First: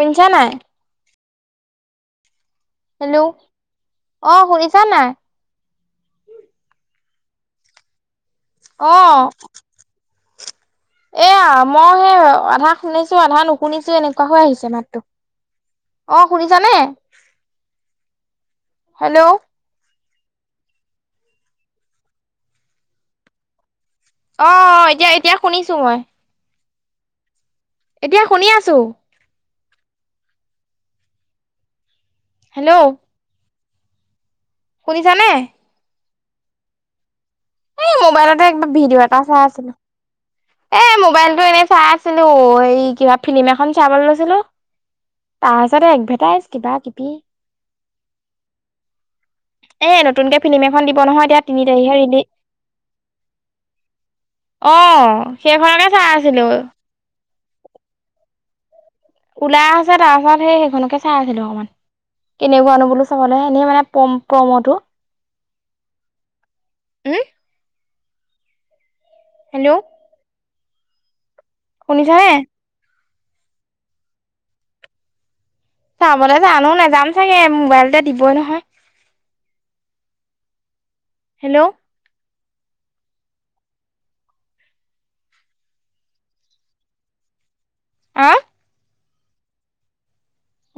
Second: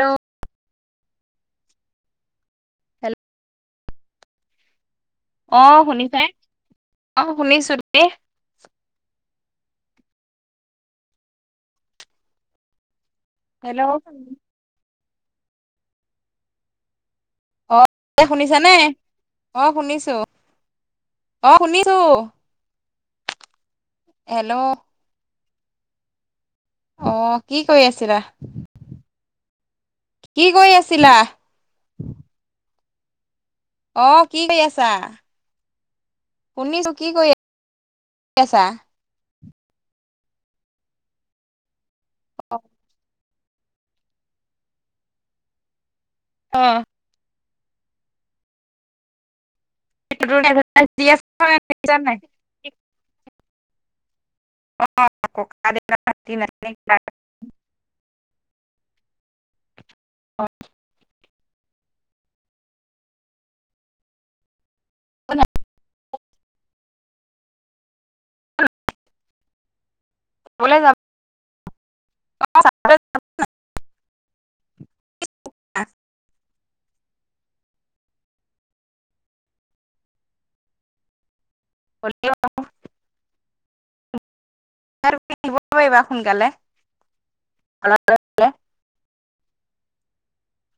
Hello নাই? Hello. অ শুনিছা নাই? অ শুনিছানে? অ শুনিছো, তুমি? অ। এয়া মই সেই আধা শুনিছো আধা হেল্ল' নুশুনিছো এনেকুৱা হৈ আহিছে মাতটো। অ' শুনিছানে? অ এ শুনিছানে? হেল্ল' অ শুনিছো অ শুনিছো। অ হেল্ল' এতিয়া এতিয়া শুনিছো মই। অ কি কৰি আছিলা? এতিয়া শুনি আছো। কি কৰি আছিলা? হেল্ল'? অ' কি কৰি আছা? শুনিছানে? শুনিছো, কি কৰি আছা? এই মোবাইলতে এ কিবা ভিডিঅ' এটা চাই আছিলো, এ মোবাইলটো এনেই চাই আছ ছিলো, এই কিবা ফিল্ম এখন চাবলৈ লৈছিলো, তাৰপিছতে এডভেট টাইজ অ কিবা কিবি। এ নতুন কে ফিল্ম এখন দিব আহিব নহয় এতিয়া তিনি তাৰিখে পাৰিবা ৰিলি অ' সেইখনকে চাই আছিলো। [unintelligible] ওলাই আছে তাৰ পাছত সেই সেইখনকে চাই আছিলো অকমান। কেনেকুৱানো বোলো চাবলে এনেই মানে প্ৰম প্ৰম'টো। কোনে উমম হেল্ল' ক'লৈ যাব শুনিছানে। [unintelligible] চাবলৈ জানো নেজাম চাগে মোবাইলতে দিবই নহয়। হেল্ল' হলেও আৰু [unintelligible] দিব পাৰিবা সোনকালে অ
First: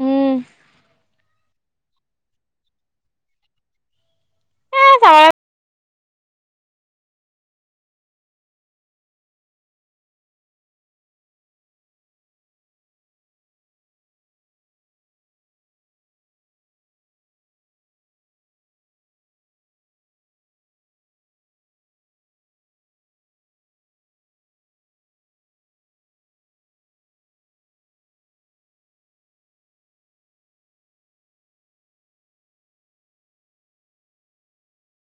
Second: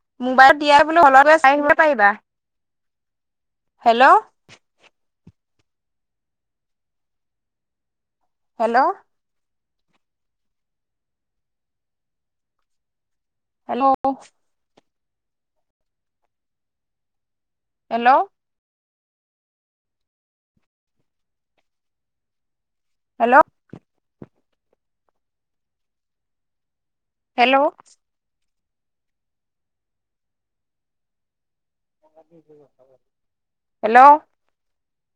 উম মোবাইলত দিয়ে বোলো হলতে চাই আহিব পাৰিবা হেল্ল'। [unintelligible] হেল্ল'। হেল্ল ক হেল্ল'। হেল্ল'। হেল্ল'। হেল্ল